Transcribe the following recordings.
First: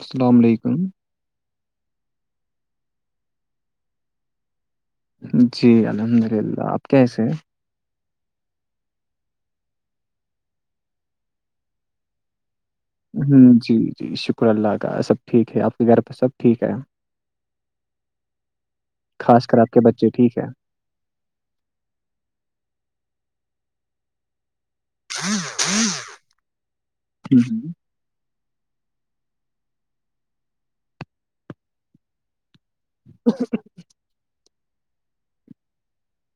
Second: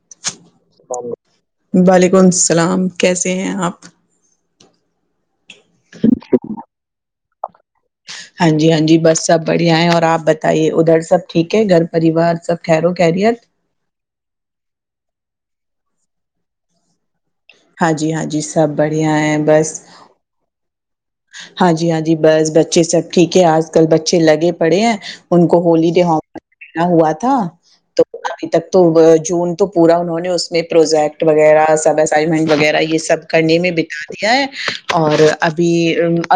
السلام علیکم وعلیکم السلام کیسے ہیں آپ جی الحمد للہ آپ کیسے ہیں ہاں جی ہاں جی بس سب بڑھیا ہے اور آپ بتائیے ادھر سب ٹھیک ہے گھر پریوار سب خیر و خیریت جی جی شکر اللہ کا سب ٹھیک ہے آپ کے گھر پہ سب ٹھیک ہے ہاں جی ہاں جی سب بڑھیا ہیں خاص کر بس آپ کے بچے ٹھیک ہے [unintelligible] ہاں جی ہاں جی بس بچے سب ٹھیک ہے آج کل بچے لگے پڑے ہیں ان کو ہولی ڈےنا ہوا تھا ہوں تو [unintelligible] ابھی تک تو جون تو پورا انہوں نے اس میں پروجیکٹ وغیرہ سب اسائنمنٹ وغیرہ یہ سب کرنے میں بتا دیا ہے اور ابھی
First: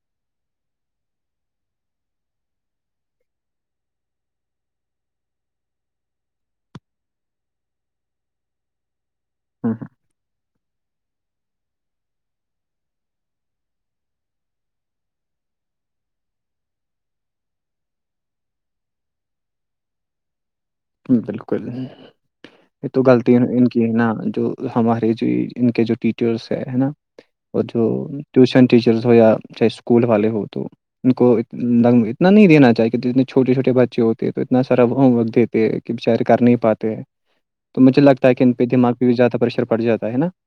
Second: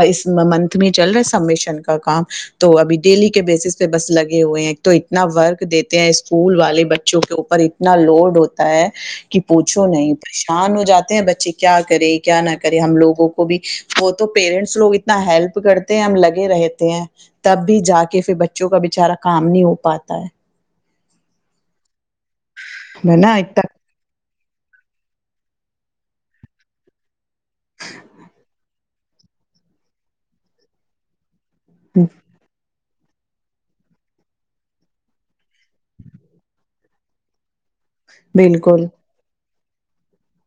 اس منتھ میں چل رہا ہے سمیشن کا کام تو ابھی ڈیلی کے بیسس پہ بس لگے ہوئے ہیں تو اتنا ورک دیتے ہیں اسکول والے بچوں کے اوپر اتنا لوڈ ہوتا ہے کہ ہوں پوچھو نہیں پریشان ہو جاتے ہیں بچے کیا کرے کیا نہ کرے ہم لوگوں کو بھی تو پیرنٹس لوگ اتنا ہیلپ کرتے ہیں ہم لگے رہتے ہیں تب بھی جا کے پھر بچوں کا بچارا کام نہیں ہو پاتا ہے بالکل یہ تو ہے غلط نا ان کی اتنا ہے نا جو ہمارے جو ان کے جو ٹیچرس ہے نا اور جو ٹیوشن ٹیچرس ہو یا چاہے اسکول والے ہو تو ان کو ل اتنا نہیں دین چاہےت [unintelligible] چھوٹے چھوٹے بچے ہوتے ہیں تو اتنا سارا ہوم ورک دیتے ہیں کہ بچارے کر نہیں پاتے تو مجھے لگتا ہے کہ ان پہ بالکل دما بھی زیادہ پریشر پڑ جاتا ہےا [unintelligible]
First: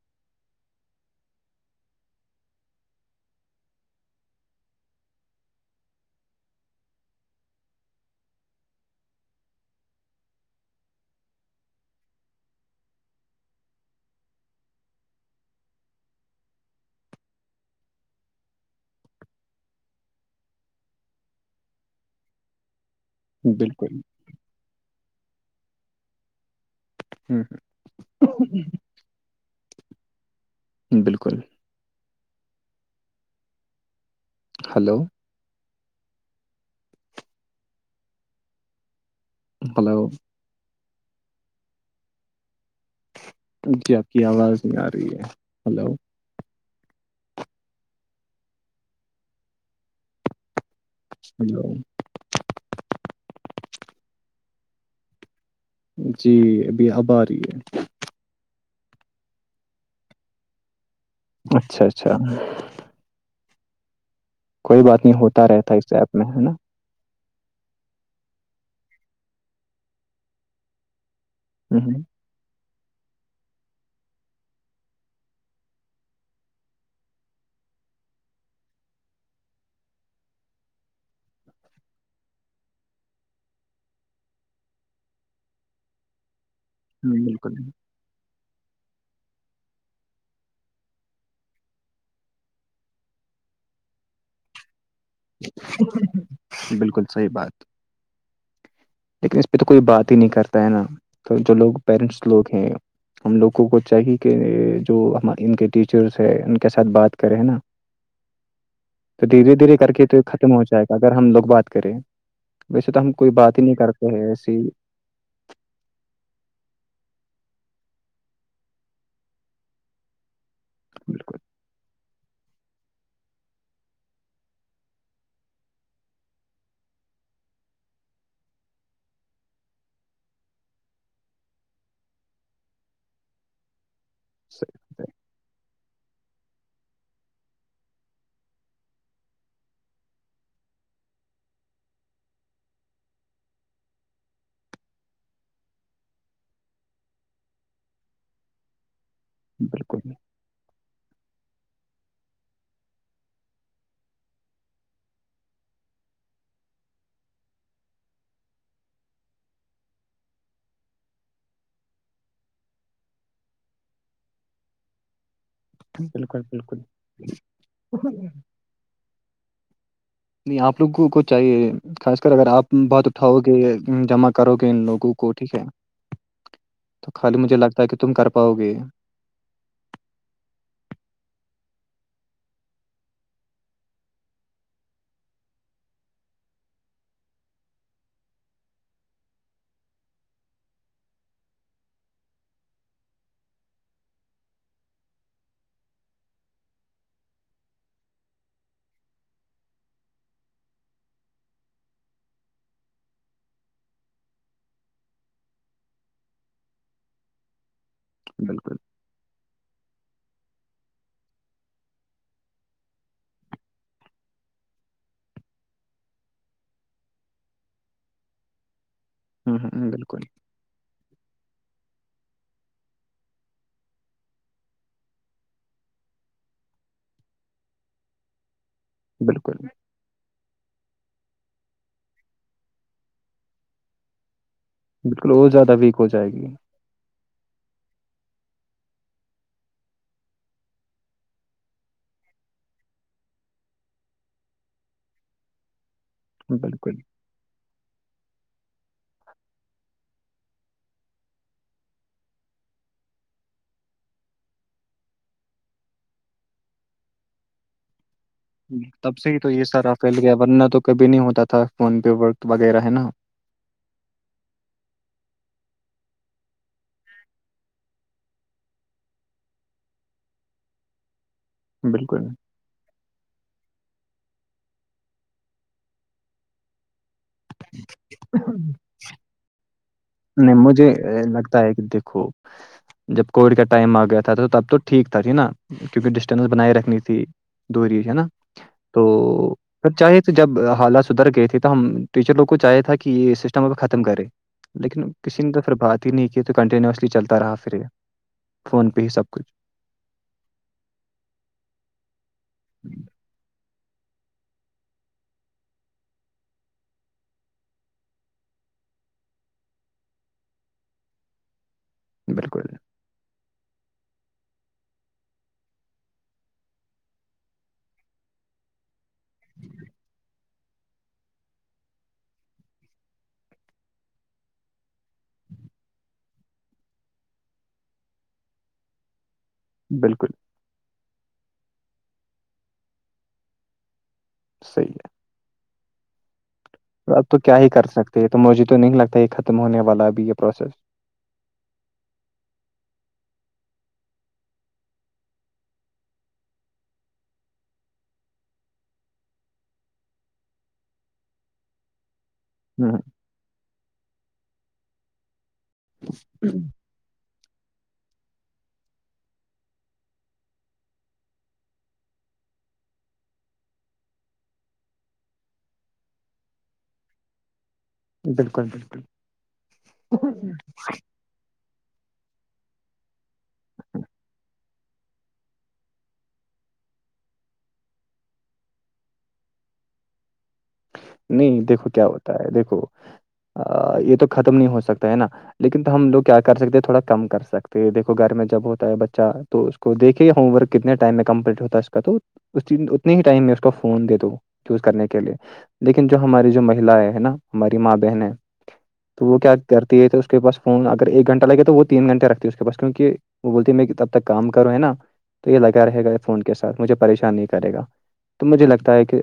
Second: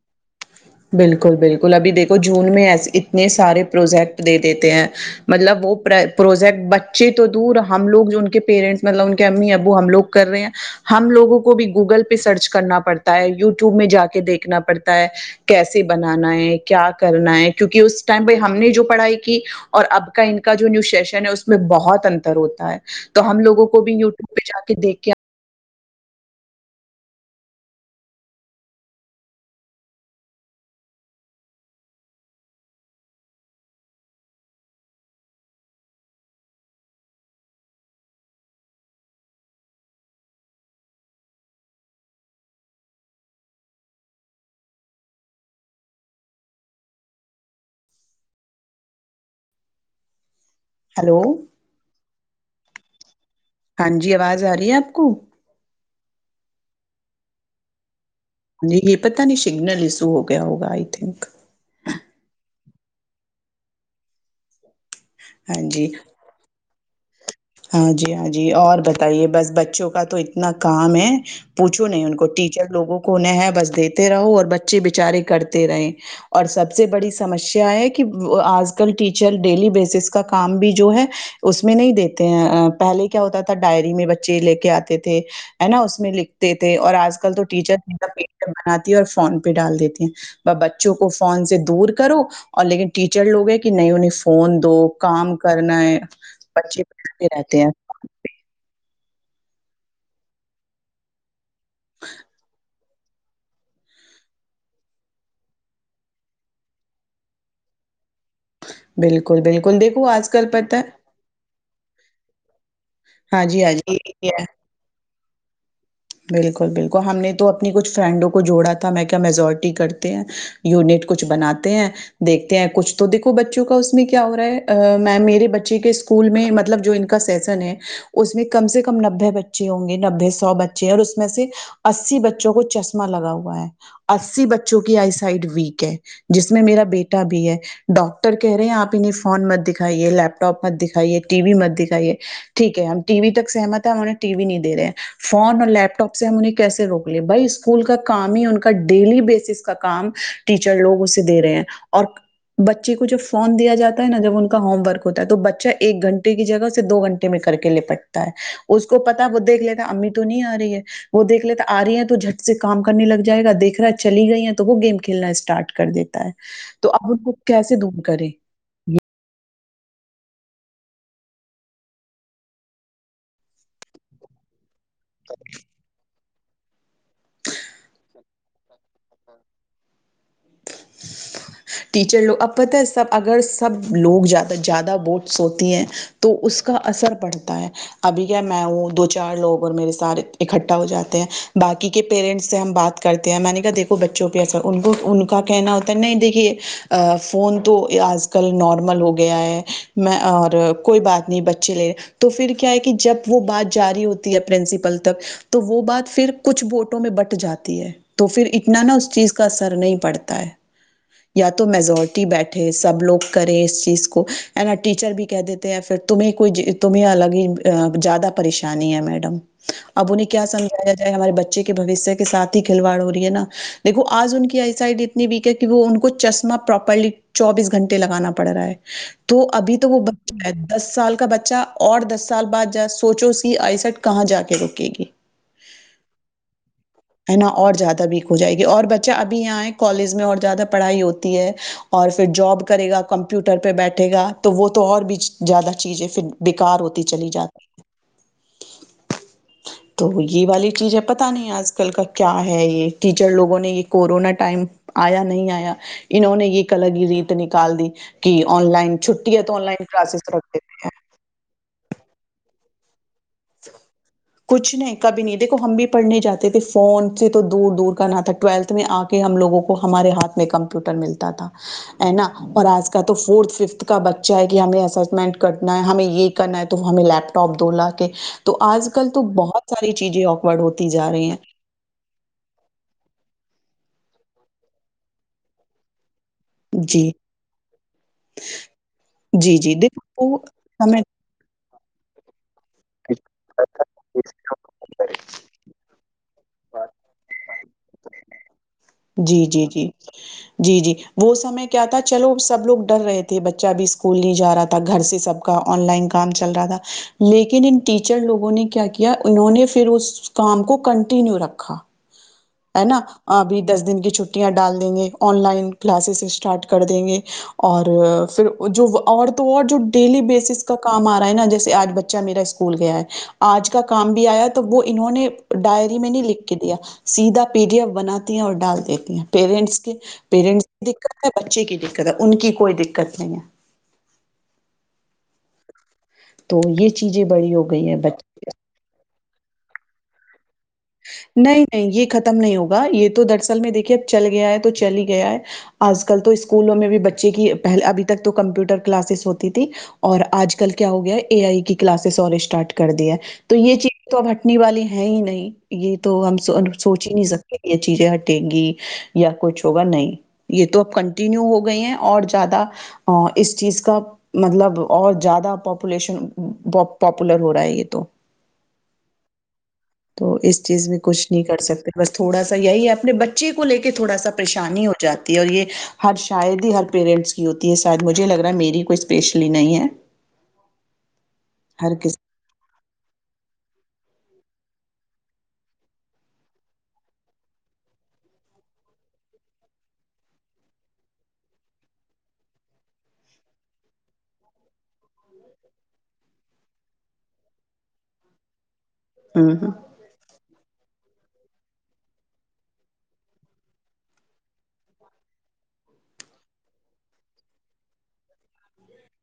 بالکل بالکل ابھی دیکھو جون میں ایسے اتنے سارے پروجیکٹ دے دیتے ہیں مطلب وہ پروجیکٹ بچے تو دور ہم لوگ جو ان کے پیرنٹس مطلب ان کے امی ابو ہم لوگ کر رہے ہیں ہم لوگوں کو بھی گوگل پہ سرچ کرنا پڑتا ہے یوٹیوب میں جا کے دیکھنا پڑتا ہے کیسے بنانا ہے کیا کرنا ہے کیونکہ اس ٹائم بائی ہم نے جو پڑھائی کی اور اب کا ان کا جو نیو سیشن ہے اس میں بہت انتر ہوتا ہے تو ہم لگوں کو بالکل بھی و ٹیوب پہ جا کے دیکھ کے ہوں ہ [unintelligible] بالکل ہلو ہلو جی آپ کی آواز نہیں آ رہی ہے ہلو ہیلو ہلو ہاں جی آواز آ رہی ہے آپ کو جی ابھی اب آ رہی ہے یہ پتا نہیں سگنل ایشو ہو گیا ہوگا آئی تھنک اچھا اچھا کوئی بات نہیں ہوتا ہاں رہتا جی اس ایپ میں ہے نا ہاں جی ہاں جی اور بتائیے بس بچوں کا تو اتنا کام ہے پوچھو ہوں نہیں ان کو ٹیچر لوگوں کوہیں ہے بس دیتے رہو اور بچے بچارے کرتے رہے اور سب سے بڑی سمسیا ہے کہ آج کل ٹیچر ڈیلی بیسس کا کام بھی جو ہے اس میں نہیں دیتے پہلے کیا ہوتا تھا ڈائری میں بچے لے کے آتے تھے نا اس میں لکھ دیتے اور آج کل تو بالکل ٹیچر پ بناتی ہے اور فون پہ ڈال دیتی ہیں بچوں کو فون سے دور کرو اور لیکن ٹیچر لوگ ہیں کہ نہیں انہیں فون دو کام کرنا ہے بچے بالکل پڑتھے صحیح رہتے بات ہیں لیکن اس پہ تو کوئی بات ہی نہیں کرتا ہے نا تو جو لوگ پیرنٹس لوگ ہیں ہم لوگوں کو چاہیے کہ جو ہم ان کے ٹیچرس ہیں ان کے ساتھ بات کریں نا تو بالکل دھیرے دھیرے بالکل کر دیکھو کے تو آج کل ختم ہو پتہ جائے ہے گا اگر ہم لوگ بات کریں ویسے تو ہم کوئی ہاں بات جی ہی ہاں نہیں جی کرتے ہیں یہ ایسی بالکل بالکل ہم نے تو اپنی کچھ فرینڈوں کو جوڑا تھا میں کیا میزورٹی کرتے ہیں یونٹ کچھ بالکل بناتے ہیں دیکھتے ہیں کچھ تو دیکو بچوں کا اس میں کیا ہو رہا ہے میم میرے بچے کے اسکول میں مطلب جو ان کا سیشن ہے اس میں کم سے کم نببے بچے ہوں گے نببے سو بے اور اس میں سے اسی بچوں کو چشما لگا ہوا ہے اسی بچوں کی صحیح، آئی سائڈ ویک ہے جس میں میرا بیٹا بھی ہے ڈاکٹر کہہ رہے ہیں آپ انہیں فون مت دکھائیے لیپٹاپ مت دکھائیے ٹی وی مت دکھائیے ٹھیک ہے ہم ٹی وی تک سہمت ہے ہمہیں ٹی وی نہیں دے رہے فون اور لیپٹاپ سے ہم انہیں کیسے روک لے بھائی اسکول کا کام ہی ان کا ڈیلی بیس اس کا بالکل کام ٹیچر لوگ اسے دے رہے ہیں اور بچے کو جب فون دیا جاتا ہے نا جب ان کا ہوم ورک ہوتا ہے تو بچہ ایک گھنٹے کی جگہ سے دو گھنٹے امی کر کے لپٹتا ہے اس کو پتا وہ دیکھ لیتا امی تو نہیں آ رہی ہے وہ دیکھ لیتا آ رہی ہے تو جھٹ سے کام کرنے لگ جائے گا دیکھ رہا ہے چلی گئی ہیں تو وہ گیم کھیلنا اسٹارٹ کر دیتا ہے بالکل بالکل تو اپ ان کو کیسے دور کریں نہیں نہیں آپ لوگوں کو چاہیے خاص کر اگر آپ بات اٹھاؤ گے جمع کرو گے ان لوگوں کو ٹھیک ہے تو خالی مجھے لگتا ہے کہ تم کر پاؤ گے [unintelligible] ٹیچر لوگ اب پتہ ہے سب اگر سب لوگ زیادہ زیادہ بوٹس ہوتی ہیں تو تو اس کا اثر پڑتا ہے ابھی کیا میں ہوں دو چار لوگ اور میرے ساتے اکٹھا ہو جاتے ہیں باقی کے پیرنٹس سے ہم بات کرتے ہیں میں نے کہا دیکھو بچوں پہ اثر ان کا کہنا ہوتا نہیں دیکھیے فون تو آج کل کل نارمل ہو گیا ہے میں اور کوئی بات نہیں بچے لے تو پھر کیا ہے کہ جب وہ بات جاری ہوتی ہے پرنسپل تک تو وہ بات پھر کچھ بوٹوں میں بٹ جاتی ہے تو پھر ا بالکل اتنا نا اس چیز کا اثر نہیں پڑتا ہے یا تو میزورٹی بیٹھے سب لوگ کرے اس چیز کو نا ٹیچر بھی کہ دیتے تمیں کوئی تمہیں الگ ہی زیادہ پریشانی ہے میڈم ہ اب بالکل انہیں کیا سمجایا جائے ہمارے بچے کے بھشیہ کے ساتھ ہی کھلواڑ ہو رہی ہے نا دیکو آج ان کی آئی سائڈ اتنی ویک ہے کہ وہ ان کو چشمہ پراپرلی چوبیس گھنٹے لگانا پڑ رہا ہے تو بالکل ابھی تو وہ ب دس سال کا بچہ اور دس سال بعد جا سوچو سی آئی سٹ کہاں جا کے رک بالکل اور زیادہ ویک ہو جائے گی ہے نا اور زیادہ بھی ہو جائے گی اور بچہ ابھی یہاں ہے کالج میں اور زیادہ پڑھائی ہوتی ہے اور پھر جاب کرے گا کمپنی پیوٹر پہ بیٹھے گا تو وہ تو اور بھی زیادہ چیزیں پھر بکار بالکل ہوتی چلی جاتی [inaudible] تو یہ والی چیز ہے پتہ نہیں اج کل کا کیا ہے یہ ٹیچر لوگوں نے یہ کورونا ٹائم آیا نہیں آیا انہوں نے ایک الگ ریت نکال دی کہ آن لائن تب سے چھٹی ہی ہے تو آن یہ لائن سارا پھیل کلاسز گیا رکھ ورنہ دیتے تو ہیں کبھی نہیں ہوتا تھا فون پہ ورک وغیرہ ہے نا کچھ نہیں کبھی نہیں دیکھو ہم بھی پڑھنے جاتے تھے فون سے تو دور دور کا نہ تھا ٹویلتھ میں آ کے ہم لگوں کو ہمارے ہاتھ میں کمپیوٹر ملتا تھا ا بالکل نا اور آج کال تو فورتھ ففتھ کا بچہ ہے کہ ہمیں اسمنٹ کرنا ہے ہمیں یہ کرنا ہے تو ہمیں لیپ ٹپ دو لاک کے تو آج کل تو بہت ساری چیزیں نہیں آکورڈ ہوتی مجھے جا اے، رہی ہیں لگتا دیکھو جب کووڈ کا ٹائم آ گیا تھا تو تب تو ٹھیک تھا نا کیونکہ ڈسٹینس بنائی رکھنی جی تھی دوری ہے نا تو جی جی سر چاہے دیکھو توے وہ جب ہمیں حالات سدھر گئے تھے ہم ٹیچر لوگ کو چاہے تھا کہ یہ سسٹم اب ختم کرے لیکن کسی نے تو پھر بات ہی نہیں کی تو کنٹینیوسلی چلتا رہا پھر یہ فون پہ ہی سب جی کچھ جی جی جی جی وہ سمے کیا تھا چلو سب لوگ ڈر رہے تھے بچہ بھی اسکول نہیں جا رہا تھا گھر سے سب آن لائن کام چل رہا تھا لیکن ان ٹیچر لوگوں نے کیا کیا انہوں نے پھر اس اس کام کو کنٹینیو رکھا بالکل ہے نا ابھی دس دن کی چھٹیاں ڈال دیں گے آن لائن کلاسز اسٹارٹ کر دیں گے اور پھر جو اور تو اور جو ڈیلی بیسس کا کام آ رہا ہے نا جیسے آج بچہ میرا اسک کول گیا ہے آج کا کام بھی آیا تو وہ انہوں نے ڈائری میں نہیں لکھ کے دیا سیدھا پیری ایف بناتی ہیں اور ڈال دیتی ہیں پیرنٹس کے بالکل پیرنٹس دقت ہے بچے کی دقت ہے ان کی کوئی دقت نہیں ہے صحیح ہے تو یہ اب چیزیں تو بڑی کیا ہو ہی کر گئی سکتے ہیں تو بچے مجھے تو نہیں لگتا یہ ختم ہونے والا بھی یہ پروسیس نہیں نہیں یہ ختم نہیں ہوگا یہ تو دراصل میں دیکھیے اب چل گیا ہے تو چل ہی گیا ہے آج کل تو اسکولوں میں بھی بچے کی پہلے ابھی تک تو کمپیوٹر کلاسز ہوتی تھی اور آج کل کیا ہو گیا اے آئی کی کلاسز اور اسٹارٹ کر دیا تو یہ چیز تو اب ہٹنے والی ہے ہی نہیں یہ تو ہم سوچ ہی نہیں سکے کہ یہ چیزیں ہٹے گی یا کچھ ہوگا نہیں یہ تو اب کنٹینیو ہو گئی ہیں اور زیادہ اس چیز کا مطلب اور زیادہ پاپولیشن پاپولر ہو رہا ہے یہ تو بالکل بالکل تو اس چیز میں کچھ نہیں کر سکتے بس تھوڑا سا یہی ہے اپنے بچے کو لے کے تھوڑا سا پریشانی ہو جاتی ہے اور یہ ہر شاید ہی ہر پیرنٹس کی ہوتی ہے شاید مجھے لگ رہا ہے میری کوئی اسپیشلی نہیں ہے نہیں دیکھو ہر کیا کس ہوتا ہے دیکھو یہ تو ختم نہیں ہو سکتا ہے نا لیکن تو ہم لوگ کیا کر سکتے ہیں تھوڑا کم کر سکتے دیکھو گھر میں جب ہوتا ہے بچہ تو اس کو دیکھیے ہوم ورک کتنے ٹائم میں کمپلیٹ ہوتا اس کا تو اس اتنے ہی ٹائم میں اس کو فون دے دو یوز کرنے کے لیے لیکن جو ہماری جو مہی ہے ہے نا ہماری ماں بہن ہے تو وہ ہوں، کیا ہوں، کرتے تھ اس کے پاس فون اگر ایک گھنہ لگے تو وہ تین گھنٹے رکھتی ہے اس کے پس کیونکہ وہ بولتی میں تب تک کام کروں ہے نا تو یہ لگا رہے گا فون کے ساتھ مجھے پریشان نہیں کرے گا تو مجھے لگتا ہے کہ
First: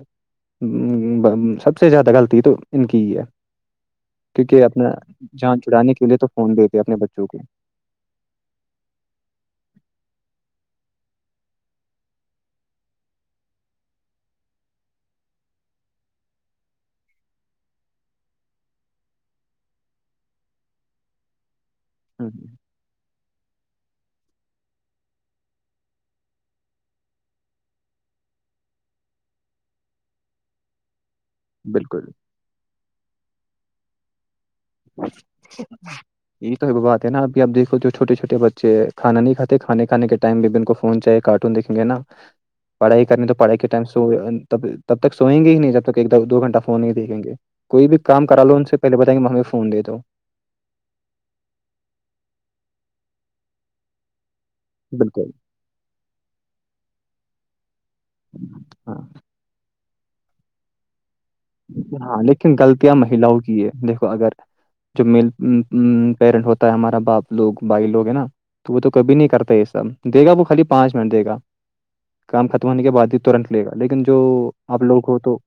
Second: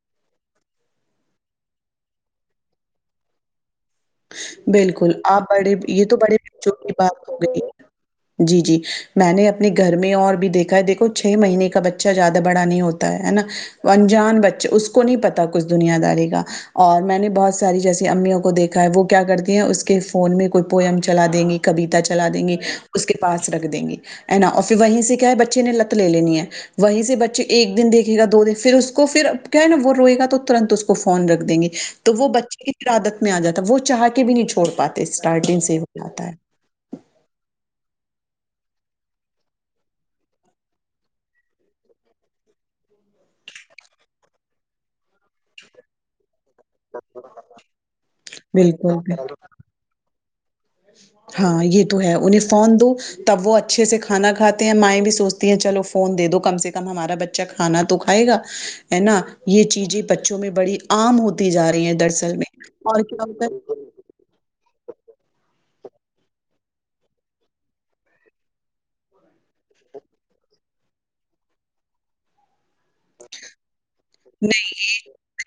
ہمم ہمم سب سے زیادہ غلطی تو ان کی ہی ہے کیونکہ اپنا بالکل آپ جان بڑے چڑانے یہ کے لیے تو بڑے فون بچوں دیتے کی اپنے بچوں بات ہو کو گئی ہے۔ جی جی میں نے اپنے گھر میں اور بھی دیکھا ہے دیکھو چھ مہینے کا بچہ زیادہ بڑا نہیں ہوتا ہے نا انجان بچے اس کو نہیں پتا کچھ دنیا داری کا اور میں نے بہت ساری جیسی امیوں کو دیکھ وہ کیا کرتی ہیں اس کے فون میں کوئی پوئم چلا دیں گی کویتا چلا ہوں دیں ہوں، گی اس کے پاس رکھ دیں گی ہے نا اور پھر وہیں سے کیا ہے بچے نے لت لے لینی ہے وہیں سے بچے ایک دن دیکھے گا دو دن پھر اس کو پھر کیا ہے نا وہ روئے گا تو ترنت اس کو فون رکھے دیں گے بالکل تو وہ بچے کی عادت میں آ جاتا ہے وہ چاہ کے بھی نہیں چھوڑتے پات اسٹارٹنگ سے ہی باتتا ہے یہی تو بات ہےا اب آبیکھو جو چھوے چھوٹے بچے کھانا نہیں کھے کھان کھانے کے ٹائ میں بھی ان کو فوناہیے کارٹون دیکیں گے نا پڑھائی کرنی تو پڑھائی کے ٹائم سو تب تک سوئیں گے ہی نہیں جب تک ایک دو گنٹہ فون نہیں دیکھیں گے کوئی بھی کام کرا لو ان سے بالکل، پہل بالکل۔ بتائیں گے ہمیں فون دے دو ہاں یہ تو ہے انہیں فون دو تب وہ ا اچھے سے کھانا کھاتے ہیں مائیں بھی بالکل سوچتی ہیں چلو فون دے دو کم سے کم ہمارا بچہ کھانا کھائے گا ہاں ہے نا یہ چیزیں بچوں میں بڑی عام ہوتی جا رہی ہیں ہاں دراصل میں لیکن غلطیاں اور کیا مہیلاؤں ہوتا ہے کی اگر [unintelligible] [unintelligible] جو میل پیرنٹ ہوتا ہے ہمارا باپ لوگ بھائی لوگ ہیں نا تو وہ تو کبھی نہیں کرتا یہ سب دے گا وہ خالی پانچ منٹ دے گا کام ختم ہونے کے بعد ہی تورنت لے گا لیکن جو آپ لوگ ہو تو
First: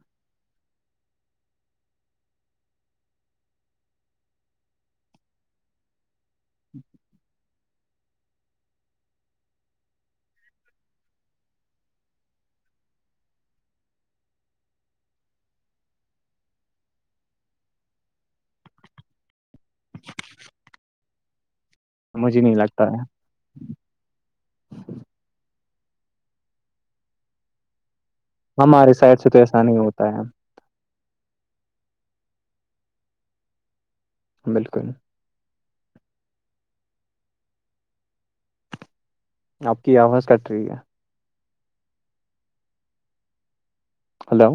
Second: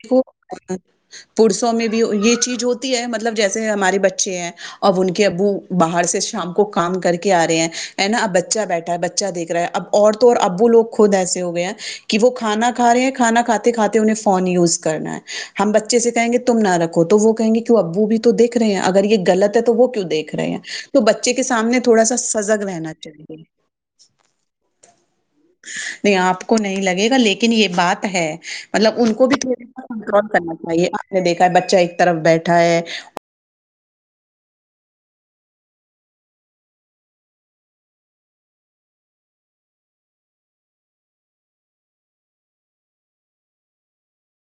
پسوں میں بھی یہ چیز ہوتی ہے مطلب جیسے ہمارے بچے ہیں اب ان کے ابو باہر سے شام کو کام کر کے آ رہے ہیں ہے نا اب بچہ بیٹھا ہے بچہ دیک رہا ہے اب اور تو اور اب وہ لگ خود ایسے ہو گئے ہیں وہ کھانا کھا رہے ہیں کھانا کھاتے کھاتے انہیں فون یوز کرنا ہے ہم بچے سے کہیں گے تو تم نہ رکھو تو وہ کہیں گے کہ ابو بھی تو دیکھ رہ ہیں اگر یہ غلت تو وہ کیوں دیکھ رہے ہیں تو بچے کے سامنے تھوڑا سا مجھے نہیں سزگ لگتا رہنا ہے چاہیے نہیں آپ کو نہیں لگے گا لیکن یہ بات ہے ہمارے مطلب ان سائڈ کو سے تو بھی تھڑے ایسا د نہیں ہوتا کنٹرول ہے کرنا چاہیے آپ دیکھا ہے بچہ ایک طرف بیٹھا ہے بالکل آپ کی آواز کٹ رہی ہے ہلو